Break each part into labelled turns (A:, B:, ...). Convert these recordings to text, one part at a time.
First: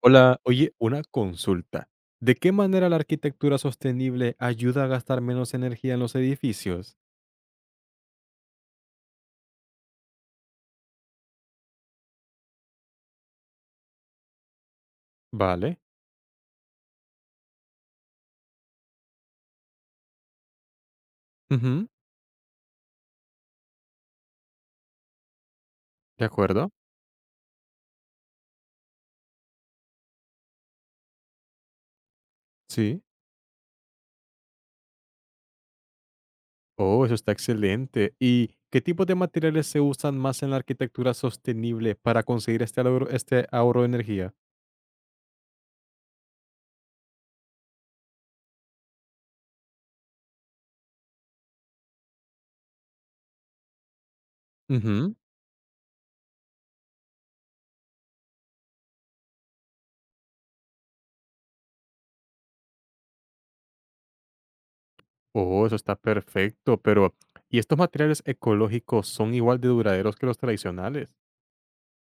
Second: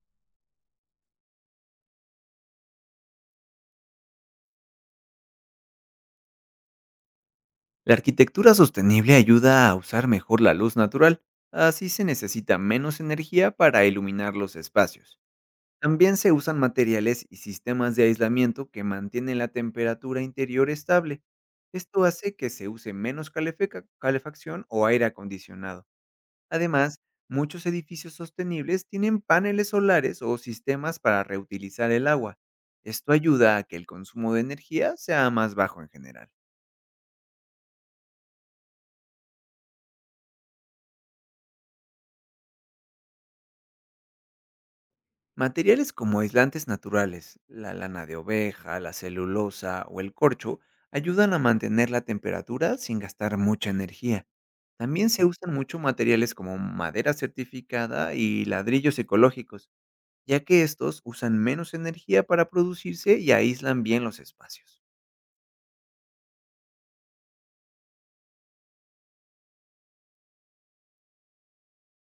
A: Hola, oye, una consulta. ¿De qué manera la arquitectura sostenible ayuda a gastar menos energía en los edificios?
B: La arquitectura sostenible ayuda a usar mejor la luz natural, así se necesita menos energía para iluminar los espacios.
A: Vale.
B: También se usan materiales y sistemas de aislamiento que mantienen la temperatura interior estable.
A: Ujú.
B: Esto hace que se use menos calefacción o aire acondicionado.
A: De acuerdo.
B: Además, muchos edificios sostenibles tienen paneles solares o sistemas para reutilizar el agua.
A: Sí.
B: Esto ayuda a que el consumo de energía sea más bajo en general.
A: Oh, eso está excelente. ¿Y qué tipo de materiales se usan más en la arquitectura sostenible para conseguir este ahorro de energía?
B: Materiales como aislantes naturales, la lana de oveja, la celulosa o el corcho ayudan a mantener la temperatura sin gastar mucha energía. También
A: Ujú.
B: se usan mucho materiales como madera certificada y ladrillos ecológicos, ya que estos usan menos energía para producirse y aíslan bien los espacios.
A: Oh, eso está perfecto, pero ¿y estos materiales ecológicos son igual de duraderos que los tradicionales?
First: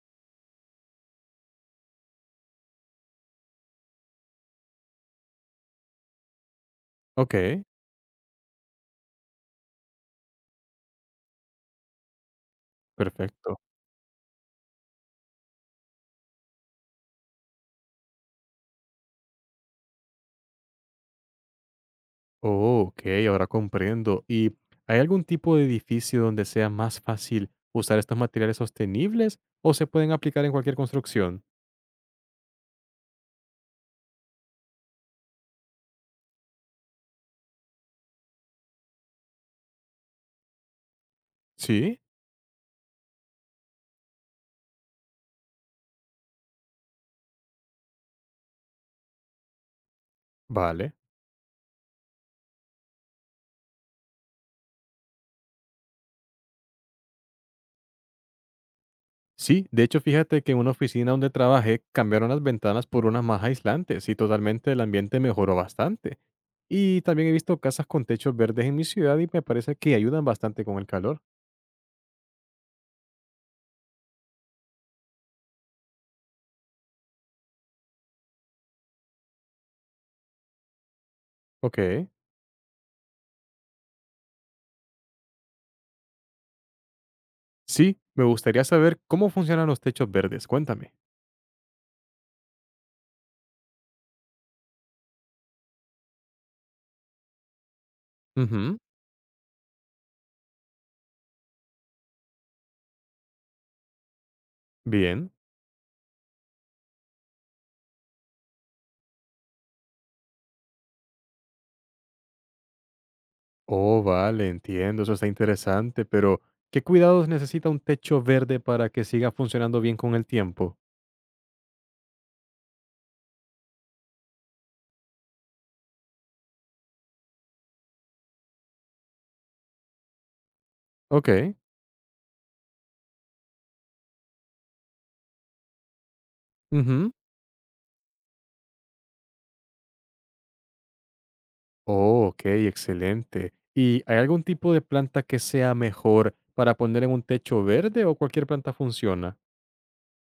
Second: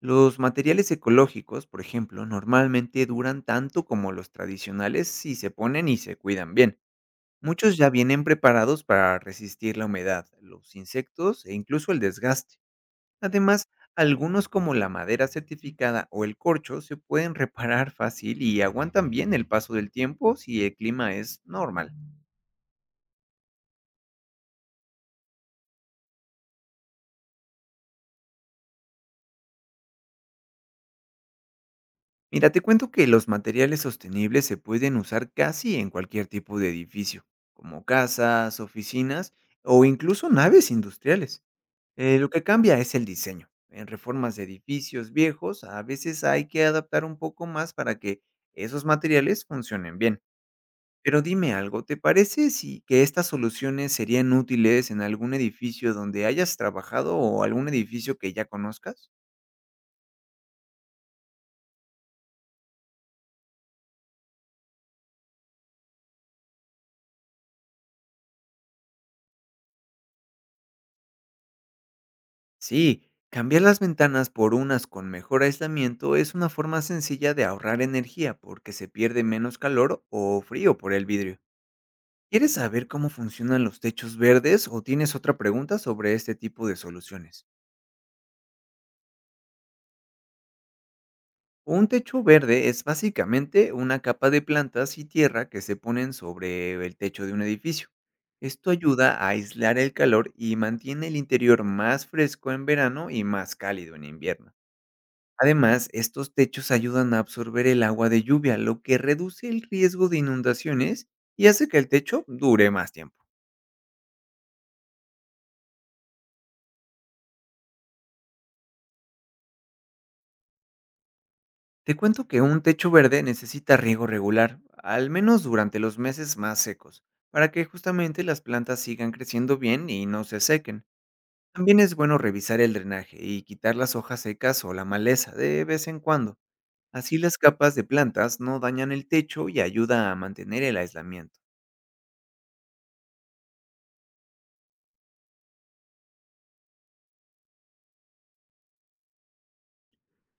B: Los materiales ecológicos, por ejemplo, normalmente duran tanto como los tradicionales si se ponen y se cuidan bien.
A: Ok,
B: Muchos ya vienen preparados para resistir la humedad, los insectos e incluso el desgaste.
A: perfecto.
B: Además, algunos como la madera certificada o el corcho se pueden reparar fácil y aguantan bien el paso del tiempo si el clima es normal.
A: Oh, ok, ahora comprendo. ¿Y hay algún tipo de edificio donde sea más fácil usar estos materiales sostenibles o se pueden aplicar en cualquier construcción?
B: Mira, te cuento que los materiales sostenibles se pueden usar casi en cualquier tipo de edificio, como casas, oficinas o incluso naves industriales.
A: Sí,
B: Lo que cambia es el diseño. En reformas de edificios viejos, a veces hay que adaptar un poco más para que esos materiales funcionen bien.
A: vale.
B: Pero dime algo, ¿te parece si que estas soluciones serían útiles en algún edificio donde hayas trabajado o algún edificio que ya conozcas?
A: Sí, de hecho, fíjate que en una oficina donde trabajé cambiaron las ventanas por unas más aislantes y totalmente el ambiente mejoró bastante. Y también he visto casas con techos verdes en mi ciudad y me parece que ayudan bastante con el calor.
B: Sí, cambiar las ventanas por unas con mejor aislamiento es una forma sencilla de ahorrar energía porque se pierde menos calor o frío por el vidrio.
A: Ok.
B: ¿Quieres saber cómo funcionan los techos verdes o tienes otra pregunta sobre este tipo de soluciones?
A: Sí, me gustaría saber cómo funcionan los techos verdes. Cuéntame.
B: Un techo verde es básicamente una capa de plantas y tierra que se ponen sobre el techo de un edificio. Esto
A: Ujú.
B: ayuda a aislar el calor y mantiene el interior más fresco en verano y más cálido en invierno.
A: Bien.
B: Además, estos techos ayudan a absorber el agua de lluvia, lo que reduce el riesgo de inundaciones y hace que el techo dure más tiempo.
A: Oh, vale, entiendo, eso está interesante, pero ¿qué cuidados necesita un techo verde para que siga funcionando bien con el tiempo?
B: Te cuento que un techo verde necesita riego regular, al menos durante los meses más secos, para que justamente las plantas sigan creciendo bien y no se sequen.
A: Ok.
B: También es bueno revisar el drenaje y quitar las hojas secas o la maleza de vez en cuando.
A: Ujú.
B: Así las capas de plantas no dañan el techo y ayuda a mantener el aislamiento.
A: Oh, ok, excelente. ¿Y hay algún tipo de planta que sea mejor para poner en un techo verde o cualquier planta funciona?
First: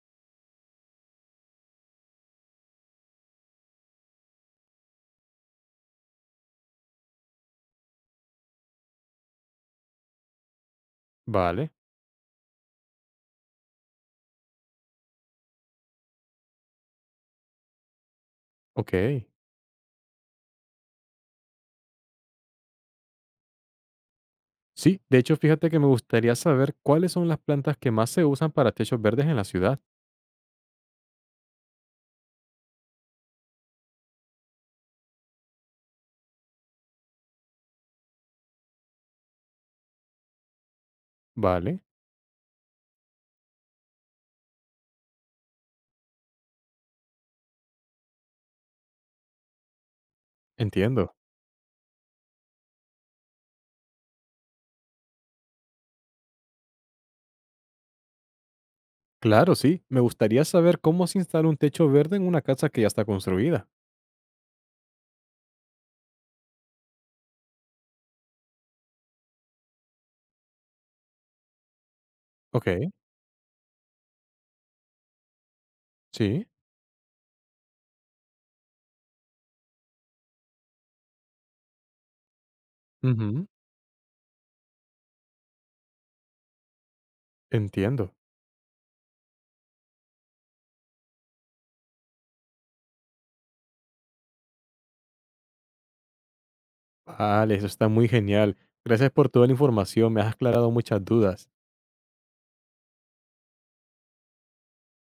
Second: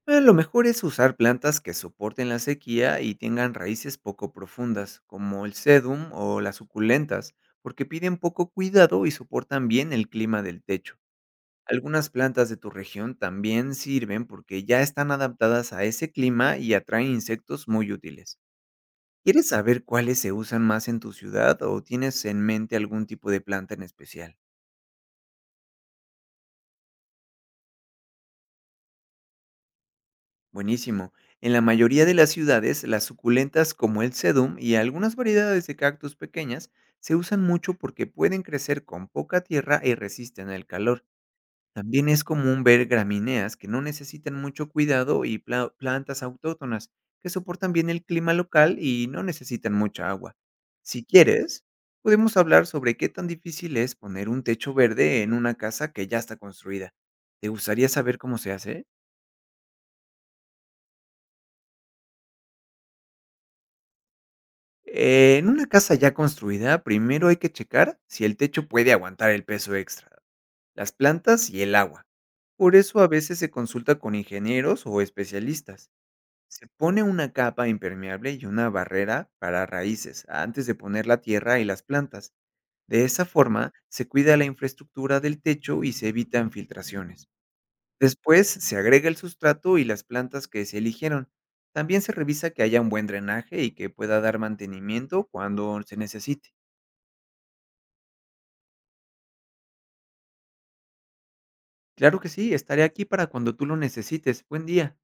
B: Lo mejor es usar plantas que soporten la sequía y tengan raíces poco profundas, como el sedum o las suculentas, porque piden poco cuidado y soportan bien el clima del techo.
A: Vale,
B: Algunas plantas de tu región también sirven porque ya están adaptadas a ese clima y atraen insectos muy útiles.
A: ok.
B: ¿Quieres saber cuáles se usan más en tu ciudad o tienes en mente algún tipo de planta en especial?
A: Sí, de hecho, fíjate que me gustaría saber cuáles son las plantas que más se usan para techos verdes en la ciudad.
B: Buenísimo. En la mayoría de las ciudades, las suculentas como el sedum y algunas variedades de cactus pequeñas se usan mucho porque pueden crecer con poca tierra y resisten el calor.
A: Vale,
B: También es común ver gramíneas que no necesitan mucho cuidado y plantas autóctonas que soportan bien el clima local y no necesitan mucha agua. Si
A: entiendo.
B: quieres, podemos hablar sobre qué tan difícil es poner un techo verde en una casa que ya está construida. ¿Te gustaría saber cómo se hace?
A: Claro, sí, me gustaría saber cómo se instala un techo verde en una casa que ya está construida.
B: En una casa ya construida, primero hay que checar si el techo puede aguantar el peso extra, las plantas y el agua. Por
A: Ok.
B: eso a veces se consulta con ingenieros o especialistas.
A: Sí,
B: Se pone una capa impermeable y una barrera para raíces antes de poner la tierra y las plantas. De esa
A: ujú,
B: forma se cuida la infraestructura del techo y se evitan filtraciones.
A: entiendo.
B: Después se agrega el sustrato y las plantas que se eligieron. También se revisa que haya un buen drenaje y que pueda dar mantenimiento cuando se necesite.
A: Vale, eso está muy genial. Gracias por toda la información, me has aclarado muchas dudas.
B: Claro que sí, estaré aquí para cuando tú lo necesites. Buen día.